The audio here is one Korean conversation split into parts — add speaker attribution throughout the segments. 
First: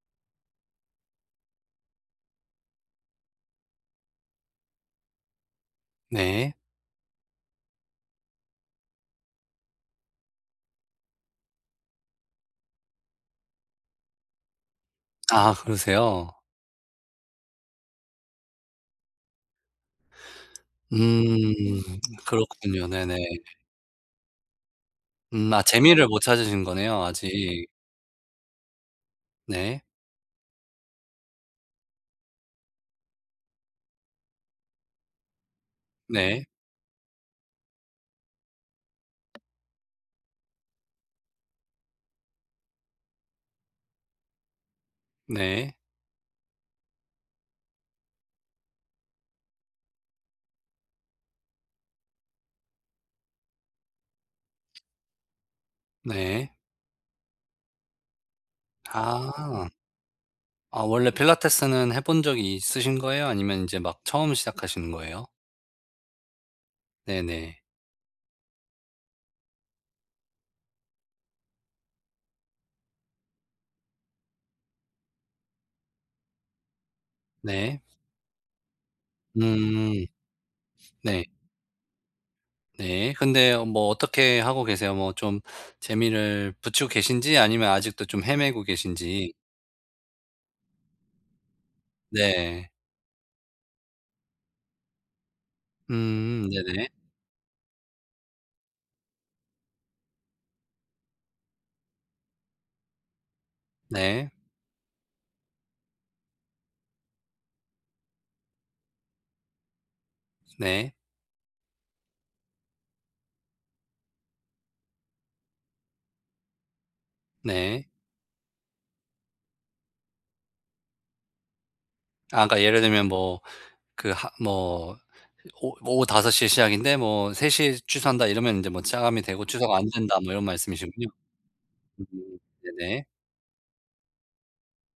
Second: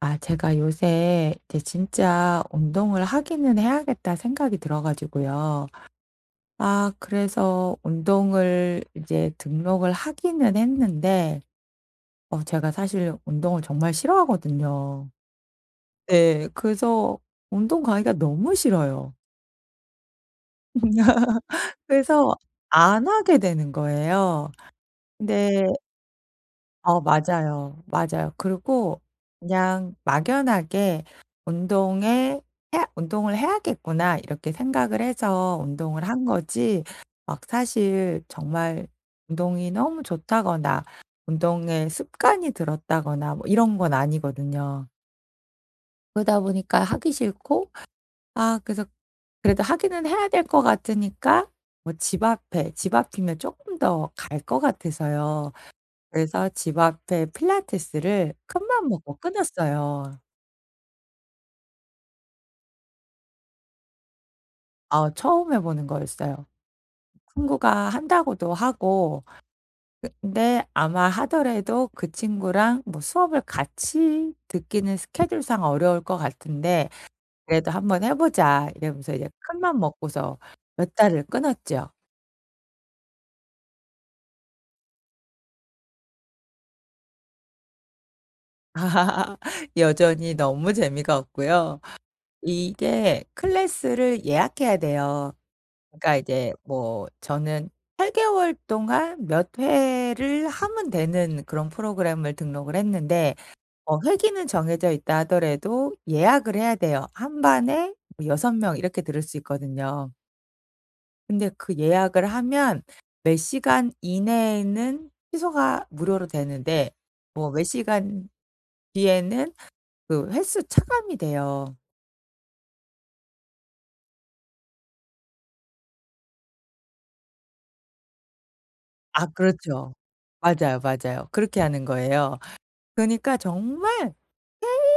Speaker 1: 아 제가 요새 이제 진짜 '운동을 하기는 해야겠다.' 생각이 들어 가지고요.
Speaker 2: 네.
Speaker 1: 아 그래서 운동을 이제 등록을 하기는 했는데 어 제가 사실 운동을 정말 싫어하거든요.
Speaker 2: 아 그러세요?
Speaker 1: 네. 그래서 운동 가기가 너무 싫어요.
Speaker 2: 음.
Speaker 1: 그래서
Speaker 2: 그렇군요.
Speaker 1: 안
Speaker 2: 네네.
Speaker 1: 하게 되는 거예요.
Speaker 2: 음, 아
Speaker 1: 근데
Speaker 2: 재미를 못 찾으신
Speaker 1: 어
Speaker 2: 거네요 아직.
Speaker 1: 맞아요. 맞아요. 그리고
Speaker 2: 네.
Speaker 1: 그냥 막연하게 '운동에 해 운동을 해야겠구나.' 이렇게 생각을 해서 운동을 한
Speaker 2: 네.
Speaker 1: 거지 막 사실 정말 운동이 너무 좋다거나 운동에 습관이 들었다거나 뭐 이런 건 아니거든요.
Speaker 2: 네.
Speaker 1: 그러다 보니까 하기 싫고 아 그래서 그래도 하기는 해야 될 것 같으니까 뭐 집 앞이면 조금 더 갈 것 같아서요. 그래서
Speaker 2: 네.
Speaker 1: 집 앞에 필라테스를 큰맘 먹고
Speaker 2: 아.
Speaker 1: 끊었어요.
Speaker 2: 아 원래 필라테스는 해본 적이 있으신 거예요? 아니면 인제 막 처음 시작하시는
Speaker 1: 어
Speaker 2: 거예요?
Speaker 1: 처음 해 보는 거였어요.
Speaker 2: 네네.
Speaker 1: 친구가 한다고도 하고 근데 아마 하더라도 그 친구랑 뭐 수업을 같이 듣기는 스케줄상 어려울 것 같은데 "그래도
Speaker 2: 네.
Speaker 1: 한번 해 보자." 이러면서 이제 큰맘
Speaker 2: 음.
Speaker 1: 먹고서 몇
Speaker 2: 네.
Speaker 1: 달을 끊었죠.
Speaker 2: 네. 근데 뭐 어떻게 하고 계세요? 뭐 좀 재미를 붙이고 계신지 아니면 아직도 좀 헤매고 계신지.
Speaker 1: 여전히 너무 재미가 없고요.
Speaker 2: 네.
Speaker 1: 이게 클래스를 예약해야 돼요. 그러니까
Speaker 2: 음,
Speaker 1: 이제
Speaker 2: 네네.
Speaker 1: 뭐 저는 8개월 개월 동안 몇 회를 하면 되는 그런 프로그램을 등록을 했는데 어
Speaker 2: 네.
Speaker 1: 회기는 정해져 있다 하더라도 예약을 해야 돼요. 한 반에 뭐 6명 명 이렇게 들을 수 있거든요.
Speaker 2: 네.
Speaker 1: 근데 그 예약을 하면 몇 시간 이내에는 취소가 무료로 되는데 뭐 몇
Speaker 2: 네.
Speaker 1: 시간 뒤에는 그 횟수 차감이 돼요.
Speaker 2: 아 그러니까 예를 들면 뭐 그 하 뭐 "오 뭐 오후 5시에 시작인데 뭐3시에 취소한다." 이러면 이제 뭐 "짜감이
Speaker 1: 아
Speaker 2: 되고 취소가 안
Speaker 1: 그렇죠.
Speaker 2: 된다." 뭐 이런
Speaker 1: 맞아요,
Speaker 2: 말씀이시군요.
Speaker 1: 맞아요. 그렇게 하는
Speaker 2: 음,
Speaker 1: 거예요.
Speaker 2: 네네.
Speaker 1: 그러니까 정말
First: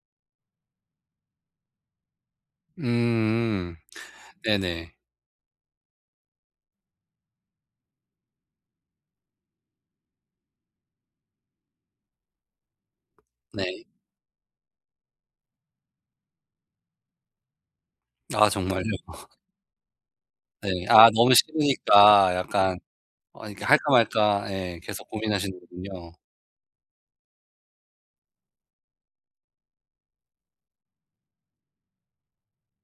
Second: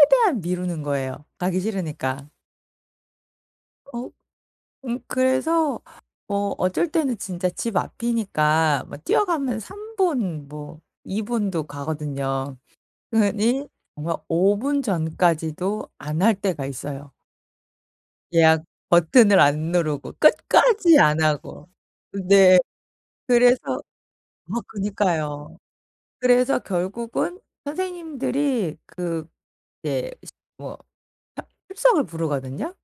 Speaker 1: 최대한 미루는 거예요, 가기 싫으니까.
Speaker 2: 음.
Speaker 1: 어
Speaker 2: 네네.
Speaker 1: 그래서 뭐 어쩔 때는 진짜 집 앞이니까 뭐 뛰어가면 3분 분 뭐 2분 분도 가거든요. 그러니
Speaker 2: 네.
Speaker 1: 정말 5분 분 전까지도 안 할 때가 있어요.
Speaker 2: 아
Speaker 1: 예약
Speaker 2: 정말요?
Speaker 1: 버튼을 안 누르고
Speaker 2: 네.
Speaker 1: 끝까지
Speaker 2: 아
Speaker 1: 안
Speaker 2: 너무
Speaker 1: 하고.
Speaker 2: 싫으니까
Speaker 1: 네.
Speaker 2: 약간 어
Speaker 1: 그래서
Speaker 2: 이렇게 할까 말까
Speaker 1: 아
Speaker 2: 예 계속
Speaker 1: 그니까요.
Speaker 2: 고민하시는군요.
Speaker 1: 그래서 결국은 선생님들이 그 이제 뭐 출석을 부르거든요.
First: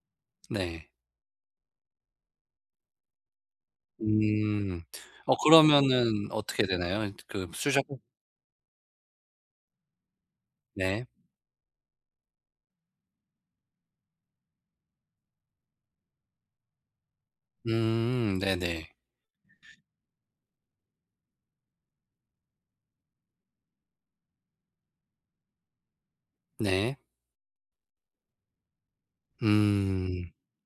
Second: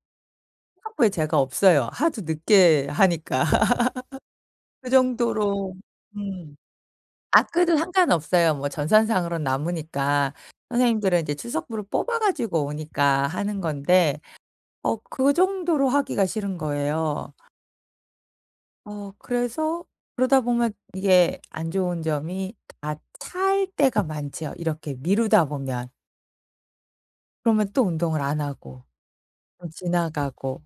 Speaker 2: 네.
Speaker 1: 학교에 제가 없어요. 하도 늦게 하니까.
Speaker 2: 음.
Speaker 1: 그
Speaker 2: 어
Speaker 1: 정도로
Speaker 2: 그러면은
Speaker 1: 음.
Speaker 2: 어떻게 되나요? 그
Speaker 1: 학교도
Speaker 2: 수작.
Speaker 1: 상관없어요. 뭐 전산상으로는 남으니까.
Speaker 2: 네.
Speaker 1: 선생님들은 이제 출석부를 뽑아 가지고 오니까 하는 건데 어 그 정도로 하기가 싫은 거예요.
Speaker 2: 음, 네네.
Speaker 1: 어 그래서 그러다 보면 이게 안 좋은 점이 다 찰 때가 많지요, 이렇게 미루다 보면.
Speaker 2: 네.
Speaker 1: 그러면 또 운동을 안 하고. 좀
Speaker 2: 음.
Speaker 1: 지나가고.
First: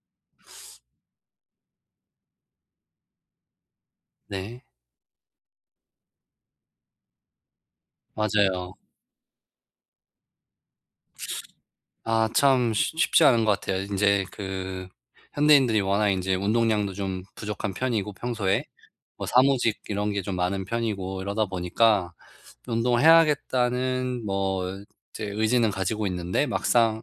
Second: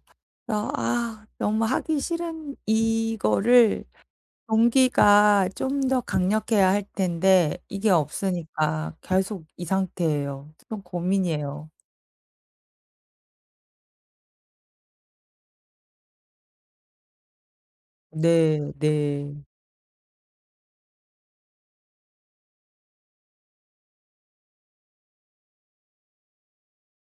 Speaker 1: 그래서 아 너무 하기 싫은 이거를
Speaker 2: 네.
Speaker 1: 동기가 좀 더 강력해야 할 텐데 이게
Speaker 2: 맞아요.
Speaker 1: 없으니까 계속 이 상태예요. 좀 고민이에요.
Speaker 2: 아 참 쉽 쉽지 않은 것 같아요. 이제 그 현대인들이 워낙 이제 운동량도 좀 부족한 편이고
Speaker 1: 네.
Speaker 2: 평소에 뭐
Speaker 1: 네.
Speaker 2: 사무직 이런 게 좀 많은 편이고 이러다 보니까 '운동을 해야겠다.'는 뭐 이제 의지는 가지고 있는데 막상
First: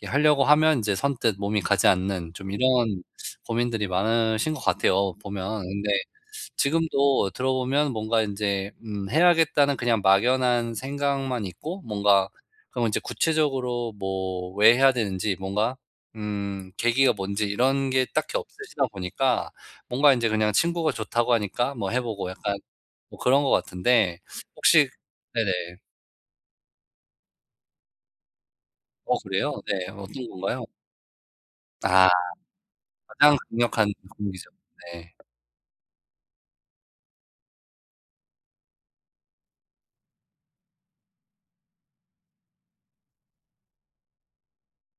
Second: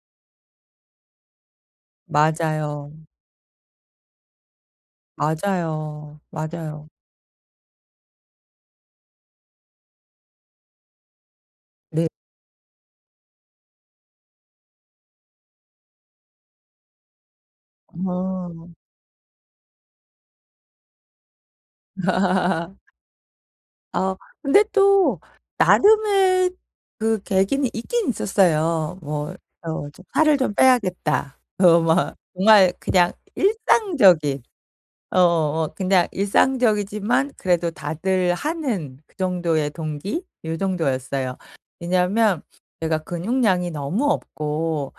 Speaker 2: 이렇게 하려고 하면 이제 선뜻 몸이 가지 않는 좀
Speaker 1: 맞아요.
Speaker 2: 이런 고민들이 많으신 것 같아요 보면. 근데
Speaker 1: 맞아요. 맞아요.
Speaker 2: 지금도 들어보면 뭔가 인제 해야겠다는 그냥 막연한 생각만 있고
Speaker 1: 네.
Speaker 2: 뭔가 그럼 인제 구체적으로 뭐 왜 해야 되는지 뭔가 계기가 뭔지 이런 게 딱히
Speaker 1: 어.
Speaker 2: 없으시다 보니까 뭔가 인제 그냥 친구가 좋다고 하니까 뭐 해 보고 약간 뭐 그런 것
Speaker 1: 어
Speaker 2: 같은데
Speaker 1: 근데
Speaker 2: 혹시
Speaker 1: 또
Speaker 2: 네네.
Speaker 1: 나름의 그 계기는 있긴 있었어요.
Speaker 2: 어
Speaker 1: 뭐
Speaker 2: 그래요? 네.
Speaker 1: 어 좀
Speaker 2: 어떤
Speaker 1: '살을 좀
Speaker 2: 건가요?
Speaker 1: 빼야겠다.' 어
Speaker 2: 아
Speaker 1: 막 정말 그냥
Speaker 2: 가장 강력한
Speaker 1: 일상적인
Speaker 2: 동기죠. 네.
Speaker 1: 어어 어, 그냥 일상적이지만 그래도 다들 하는 그 정도의 동기 요 정도였어요. 왜냐하면 제가 근육량이 너무 없고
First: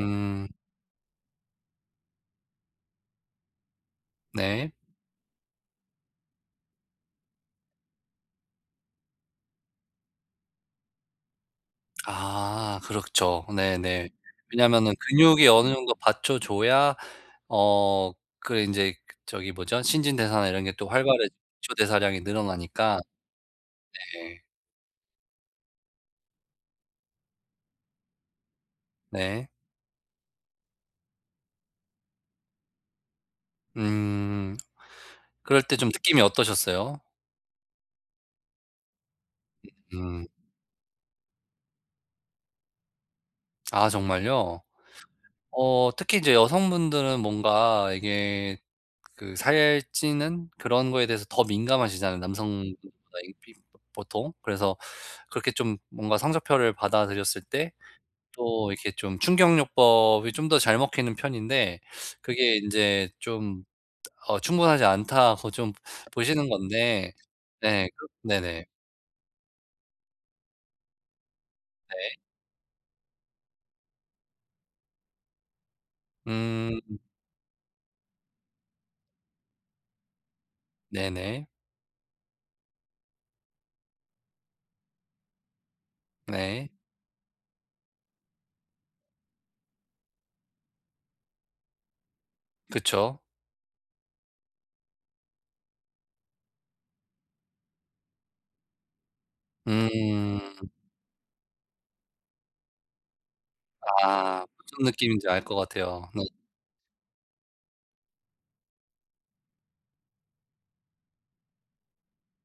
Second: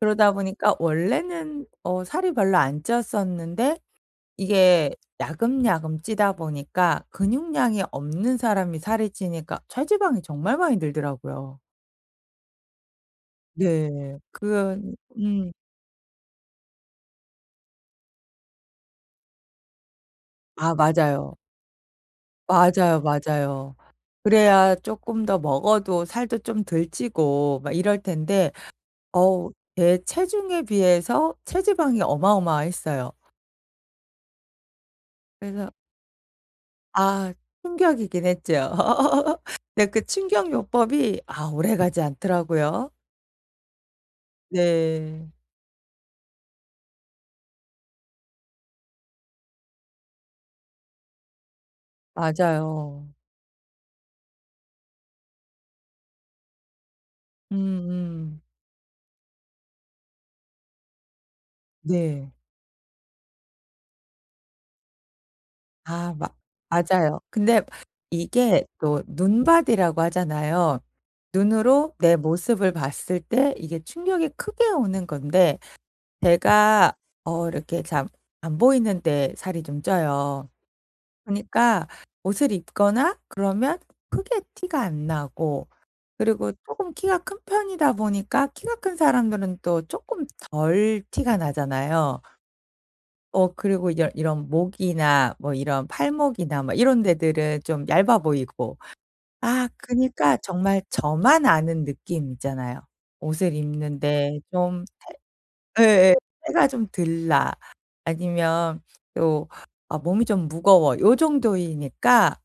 Speaker 1: 그러다 보니까 원래는 어 살이 별로 안 쪘었는데
Speaker 2: 네.
Speaker 1: 이게 야금야금 찌다 보니까 근육량이 없는 사람이 살이 찌니까 체지방이 정말 많이 늘더라고요.
Speaker 2: 아 그렇죠. 네네.
Speaker 1: 네.
Speaker 2: 왜냐면은
Speaker 1: 그건
Speaker 2: 근육이 어느 정도 받쳐 줘야 어 그 인제 그 저기 뭐죠? 신진대사나 이런 게
Speaker 1: 아
Speaker 2: 또 활발해지고
Speaker 1: 맞아요.
Speaker 2: 기초 대사량이 늘어나니까.
Speaker 1: 맞아요, 맞아요.
Speaker 2: 네.
Speaker 1: 그래야 쪼끔 더 먹어도 살도 좀 덜 찌고 막 이럴 텐데
Speaker 2: 네.
Speaker 1: 어우 제 체중에 비해서 체지방이 어마어마했어요.
Speaker 2: 음. 그럴
Speaker 1: 그래서
Speaker 2: 때 좀 느낌이 어떠셨어요?
Speaker 1: 아 충격이긴 했죠. 근데 그
Speaker 2: 음.
Speaker 1: 충격 요법이 아 오래가지 않더라고요.
Speaker 2: 아 정말요?
Speaker 1: 네.
Speaker 2: 어 특히 이제 여성분들은 뭔가 이게 그 살찌는 그런 거에 대해서 더 민감하시잖아요,
Speaker 1: 맞아요.
Speaker 2: 남성분들보다 이 비 보통. 그래서 그렇게 좀 뭔가 성적표를 받아들였을 때
Speaker 1: 음음.
Speaker 2: 또 이렇게 좀 충격요법이 좀 더 잘 먹히는 편인데
Speaker 1: 네.
Speaker 2: 그게 인제 좀 어 충분하지 않다고 좀
Speaker 1: 아 마
Speaker 2: 보시는 건데
Speaker 1: 맞아요. 근데
Speaker 2: 네. 그
Speaker 1: 이게
Speaker 2: 네네.
Speaker 1: 또 눈밭이라고 하잖아요. 눈으로
Speaker 2: 네.
Speaker 1: 내 모습을 봤을 때 이게 충격이 크게 오는 건데 제가
Speaker 2: 음.
Speaker 1: 어 이렇게 참 안 보이는 데 살이 좀 쪄요.
Speaker 2: 네네.
Speaker 1: 그니까 옷을 입거나 그러면 크게 티가 안 나고 그리고
Speaker 2: 네.
Speaker 1: 쪼금 키가 큰 편이다 보니까 키가 큰 사람들은 또 쪼끔 덜 티가 나잖아요.
Speaker 2: 그쵸.
Speaker 1: 어 그리고 이런 목이나 뭐 이런 팔목이나 막 이런 데들은 좀 얇아 보이고 아 그니까
Speaker 2: 음.
Speaker 1: 정말 저만 아는 느낌 있잖아요. 옷을 입는데
Speaker 2: 아. 무슨
Speaker 1: 좀
Speaker 2: 느낌인지 알 것 같아요.
Speaker 1: 예예.
Speaker 2: 네.
Speaker 1: 때가 좀 덜 나. 아니면 또 아 몸이 좀 무거워. 요 정도이니까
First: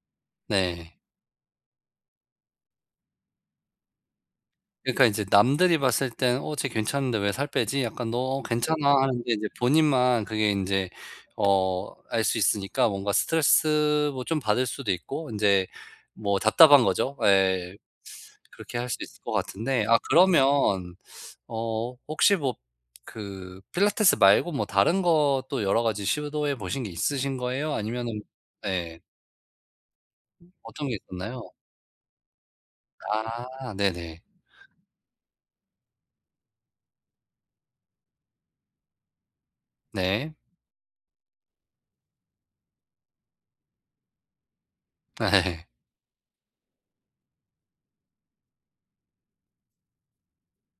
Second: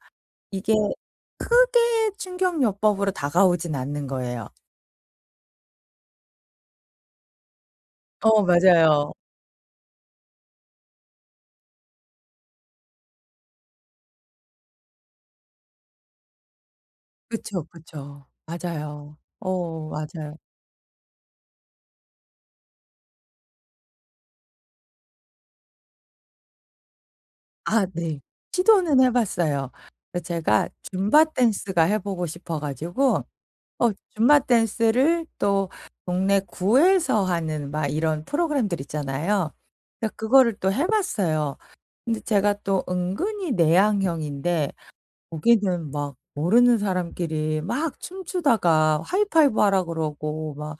Speaker 1: 이게
Speaker 2: 네.
Speaker 1: 크게 충격요법으로 다가오진 않는 거예요.
Speaker 2: 그러니까 이제 남들이 봤을 땐 '어 쟤 괜찮은데 왜 살 빼지?' 약간 '너 어
Speaker 1: 어
Speaker 2: 괜찮아.' 음.
Speaker 1: 맞아요.
Speaker 2: 하는데 이제 본인만 그게 인제 어 알 수 있으니까 뭔가 스트레스 뭐 좀 받을 수도 있고 인제 뭐 답답한 거죠.
Speaker 1: 그쵸,
Speaker 2: 예.
Speaker 1: 그쵸.
Speaker 2: 그렇게 할 수
Speaker 1: 맞아요.
Speaker 2: 있을 것 같은데
Speaker 1: 어
Speaker 2: 아
Speaker 1: 맞아요.
Speaker 2: 그러면 어 혹시 뭐 그 필라테스 말고 뭐 다른 것도 여러 가지 시도해 보신 게 있으신 거예요?
Speaker 1: 아 네.
Speaker 2: 아니면은
Speaker 1: 시도는
Speaker 2: 예.
Speaker 1: 해 봤어요. 그 제가
Speaker 2: 어떤 게
Speaker 1: 줌바
Speaker 2: 있었나요?
Speaker 1: 댄스가 해 보고 싶어 가지고
Speaker 2: 아
Speaker 1: 어
Speaker 2: 네네.
Speaker 1: 줌바 댄스를 또 동네 구에서 하는 막 이런 프로그램들 있잖아요. 그러니까
Speaker 2: 네.
Speaker 1: 그거를 또 해 봤어요. 근데 제가 또 은근히 내향형인데 거기는 막 모르는 사람끼리 막 춤추다가 하이파이브 하라 그러고 막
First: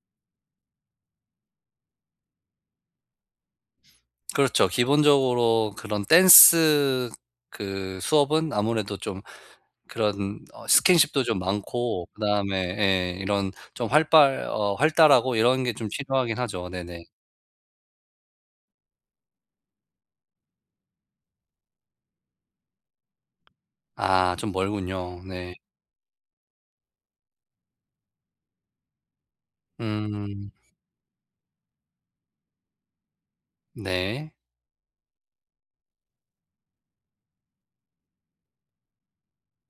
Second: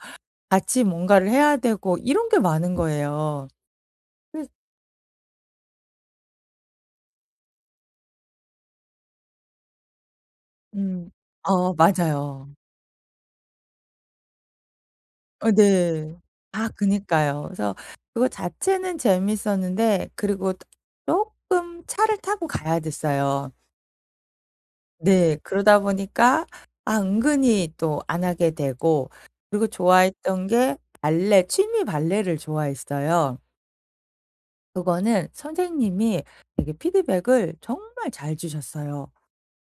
Speaker 1: 같이 뭔가를 해야 되고 이런 게 많은 거예요. 그래서
Speaker 2: 그렇죠. 기본적으로 그런 댄스 그 수업은 아무래도 좀 그런 어
Speaker 1: 음.
Speaker 2: 스킨십도 좀
Speaker 1: 어
Speaker 2: 많고
Speaker 1: 맞아요.
Speaker 2: 그다음에 예 이런 좀 활발 어 활달하고
Speaker 1: 어
Speaker 2: 이런 게 좀
Speaker 1: 네.
Speaker 2: 필요하긴 하죠.
Speaker 1: 아
Speaker 2: 네네.
Speaker 1: 그니까요. 그래서 그거 자체는 재밌었는데 그리고 조 쪼끔 차를 타고 가야 됐어요.
Speaker 2: 아 좀 멀군요.
Speaker 1: 네.
Speaker 2: 네.
Speaker 1: 그러다 보니까 아 은근히 또 안 하게 되고 그리고 좋아했던
Speaker 2: 음.
Speaker 1: 게 발레 취미 발레를 좋아했어요.
Speaker 2: 네.
Speaker 1: 그거는 선생님이 되게 피드백을 정말 잘 주셨어요.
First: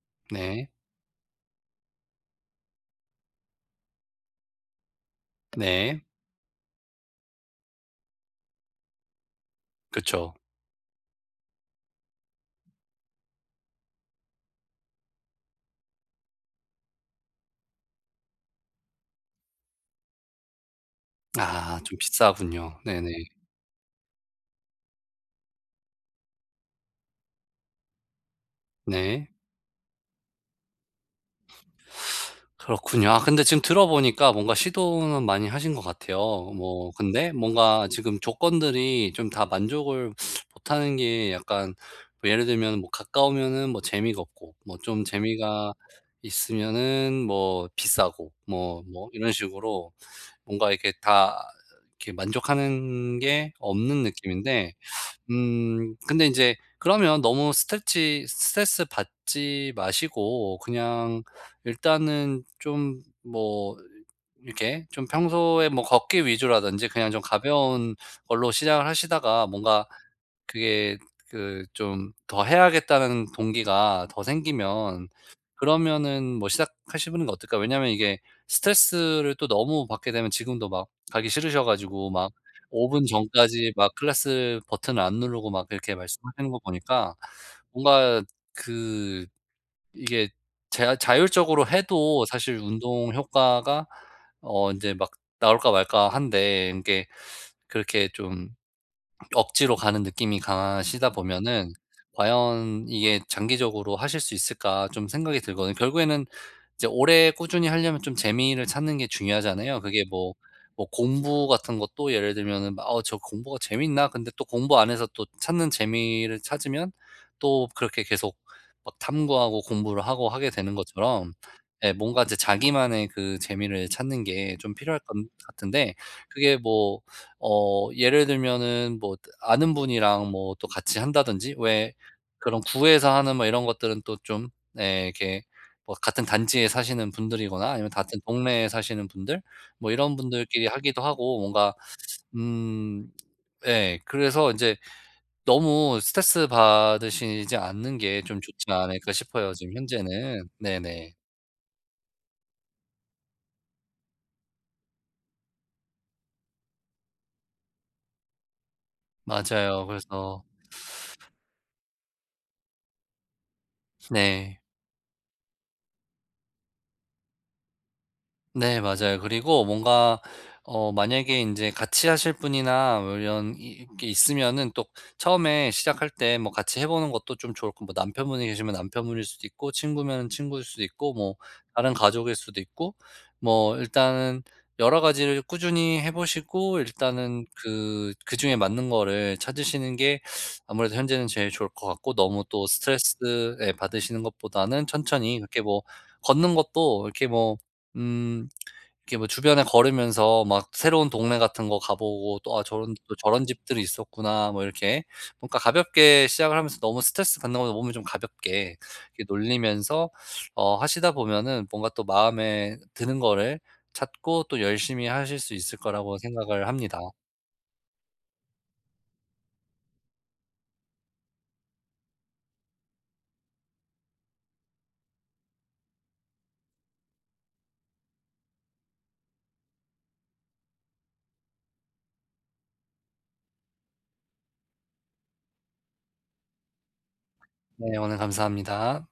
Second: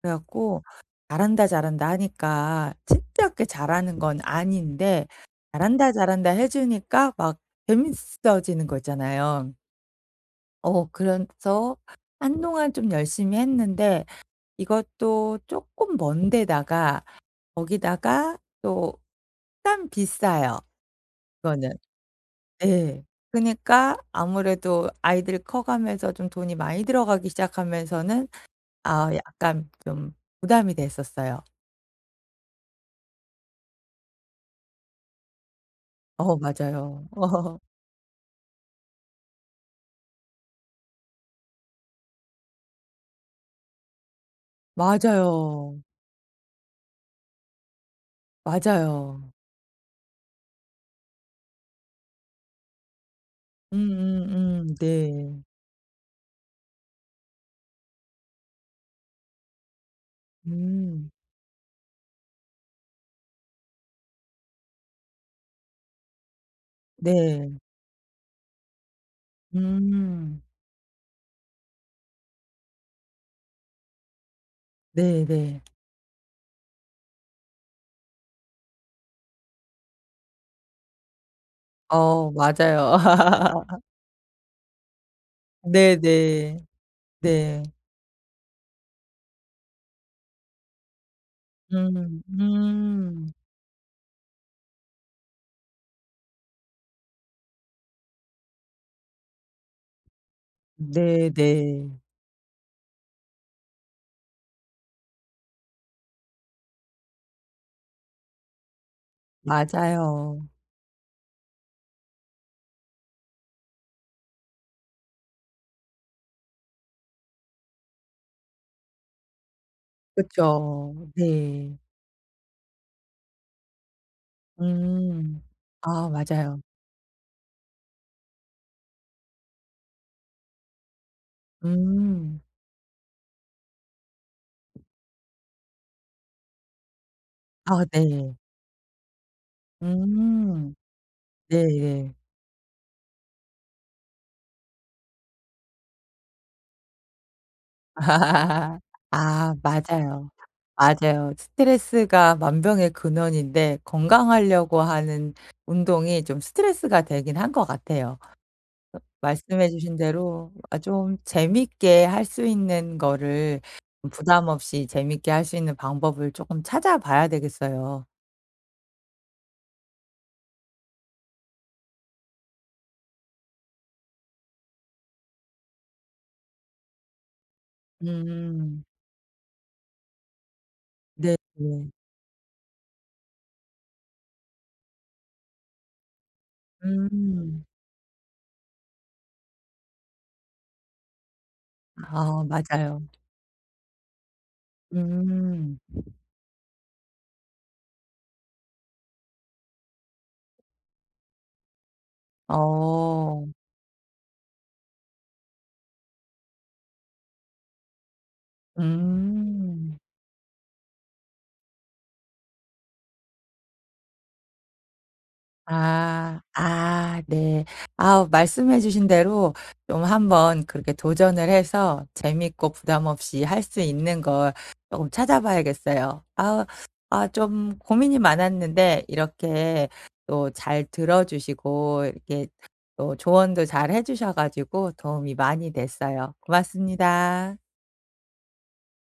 Speaker 1: 그래 갖고
Speaker 2: 네.
Speaker 1: 잘한다, 잘한다 하니까 진짜 그렇게 잘하는 건 아닌데 잘한다,
Speaker 2: 네.
Speaker 1: 잘한다 해 주니까 막 재밌어지는 거 있잖아요.
Speaker 2: 그쵸.
Speaker 1: 어 그래서 한동안 좀 열심히 했는데 이것도 조금 먼 데다가 거기다가 또일 비싸요 이거는.
Speaker 2: 아 좀 비싸군요.
Speaker 1: 예.
Speaker 2: 네네.
Speaker 1: 그니까 아무래도 아이들이 커가면서 좀 돈이 많이 들어가기 시작하면서는 아
Speaker 2: 네.
Speaker 1: 약간 좀 부담이 됐었어요.
Speaker 2: 그렇군요. 아 근데 지금 들어보니까 뭔가 시도는 많이 하신 것 같아요.
Speaker 1: 어
Speaker 2: 뭐
Speaker 1: 맞아요.
Speaker 2: 근데 뭔가 지금 조건들이 좀 다 만족을 못하는 게 약간 뭐 예를 들면 뭐 가까우면은 뭐 재미가 없고 뭐 좀 재미가
Speaker 1: 맞아요.
Speaker 2: 있으면은 뭐 비싸고 뭐 이런
Speaker 1: 맞아요.
Speaker 2: 식으로 뭔가 이렇게 다 이렇게 만족하는 게 없는 느낌인데
Speaker 1: 네.
Speaker 2: 근데 이제 그러면 너무 스트레치 스트레스 받지 마시고
Speaker 1: 음.
Speaker 2: 그냥 일단은 좀 뭐 이렇게 좀 평소에 뭐 걷기 위주라든지 그냥 좀
Speaker 1: 네.
Speaker 2: 가벼운 걸로 시작을 하시다가 뭔가
Speaker 1: 음.
Speaker 2: 그게 그 좀 더 해야겠다는 동기가 더 생기면
Speaker 1: 네네.
Speaker 2: 그러면은 뭐 시작하시는 게 어떨까? 왜냐하면 이게 스트레스를 또 너무 받게 되면 지금도 막 가기 싫으셔 가지고
Speaker 1: 어
Speaker 2: 막 5
Speaker 1: 맞아요.
Speaker 2: 분 전까지 막 클래스 버튼을 안 누르고 막 이렇게
Speaker 1: 네네.
Speaker 2: 말씀하시는 거
Speaker 1: 네.
Speaker 2: 보니까
Speaker 1: 네.
Speaker 2: 뭔가 그 이게 자 자율적으로
Speaker 1: 음.
Speaker 2: 해도 사실 운동
Speaker 1: 음.
Speaker 2: 효과가 어 인제 막 나올까 말까 한데 이게 그렇게 좀 억지로 가는 느낌이 강하시다
Speaker 1: 네네.
Speaker 2: 보면은 과연 이게 장기적으로 하실 수 있을까 좀 생각이 들거든요. 결국에는 이제 오래 꾸준히 하려면 좀 재미를 찾는 게 중요하잖아요. 그게 뭐
Speaker 1: 맞아요.
Speaker 2: 뭐 공부 같은 것도 예를 들면은 막 '어 저 공부가 재밌나?' 근데 또 공부 안에서 또 찾는 재미를 찾으면 또 그렇게 계속 막 탐구하고 공부를 하고 하게 되는
Speaker 1: 그쵸.
Speaker 2: 것처럼
Speaker 1: 네.
Speaker 2: 예 뭔가 이제 자기만의 그 재미를 찾는 게 좀 필요할 것
Speaker 1: 음.
Speaker 2: 같은데
Speaker 1: 아
Speaker 2: 그게
Speaker 1: 맞아요.
Speaker 2: 뭐 어 예를 들면은 뭐 아는 분이랑 뭐 또 같이 한다든지 왜
Speaker 1: 음.
Speaker 2: 그런 구에서 하는 뭐 이런 것들은 또 좀 예 이렇게 뭐 같은 단지에 사시는 분들이거나
Speaker 1: 아
Speaker 2: 아니면 같은
Speaker 1: 네.
Speaker 2: 동네에 사시는 분들 뭐 이런 분들끼리
Speaker 1: 음.
Speaker 2: 하기도 하고 뭔가
Speaker 1: 네네.
Speaker 2: 음 예 그래서 인제 '너무 스트레스 받으시지 않는 게 좀 좋지 않을까?' 싶어요
Speaker 1: 아
Speaker 2: 지금
Speaker 1: 맞아요.
Speaker 2: 현재는. 네네.
Speaker 1: 맞아요. 스트레스가 만병의 근원인데 건강하려고 하는 운동이 좀 스트레스가 되긴 한 것 같아요. 말씀해
Speaker 2: 맞아요.
Speaker 1: 주신
Speaker 2: 그래서
Speaker 1: 대로 아 좀 재밌게 할 수 있는 거를 부담
Speaker 2: 네.
Speaker 1: 없이 재밌게 할 수 있는 방법을 조금 찾아봐야 되겠어요.
Speaker 2: 네 맞아요. 그리고 뭔가 어 만약에 인제 같이 하실 분이나 뭐 이런 이 게 있으면은 또 처음에 시작할 때 뭐 같이 해 보는 것도 좀 좋을 거 뭐 남편분이 계시면
Speaker 1: 음.
Speaker 2: 남편분일 수도 있고 친구면 친구일 수도 있고 뭐
Speaker 1: 네네.
Speaker 2: 다른 가족일 수도 있고 뭐 일단은 여러 가지를 꾸준히 해 보시고 일단은
Speaker 1: 음.
Speaker 2: 그 그중에 맞는 거를 찾으시는 게 아무래도 현재는 제일 좋을 것 같고 너무
Speaker 1: 아
Speaker 2: 또
Speaker 1: 맞아요.
Speaker 2: 스트레스 예 받으시는 것보다는 천천히 그렇게
Speaker 1: 음.
Speaker 2: 뭐 걷는 것도 이렇게 뭐음 이렇게 뭐 주변에 걸으면서 막 새로운 동네 같은 거 가보고 또 '아 저런 또 저런
Speaker 1: 어.
Speaker 2: 집들이 있었구나.' 뭐 이렇게 뭔가 가볍게 시작을 하면서 너무 스트레스 받는 것보다 몸을 좀 가볍게 이렇게
Speaker 1: 음.
Speaker 2: 놀리면서 어 하시다 보면은 뭔가 또 마음에 드는 거를 찾고 또 열심히 하실 수 있을 거라고
Speaker 1: 아.
Speaker 2: 생각을 합니다.
Speaker 1: 아 네. 아우 말씀해 주신 대로 좀 한번 그렇게 도전을 해서 재밌고 부담 없이 할 수 있는 걸 조금 찾아봐야겠어요. 아 아 좀 고민이 많았는데 이렇게 또 잘 들어 주시고 이렇게 또 조언도 잘 해 주셔 가지고 도움이 많이 됐어요. 고맙습니다.
Speaker 2: 네 오늘 감사합니다.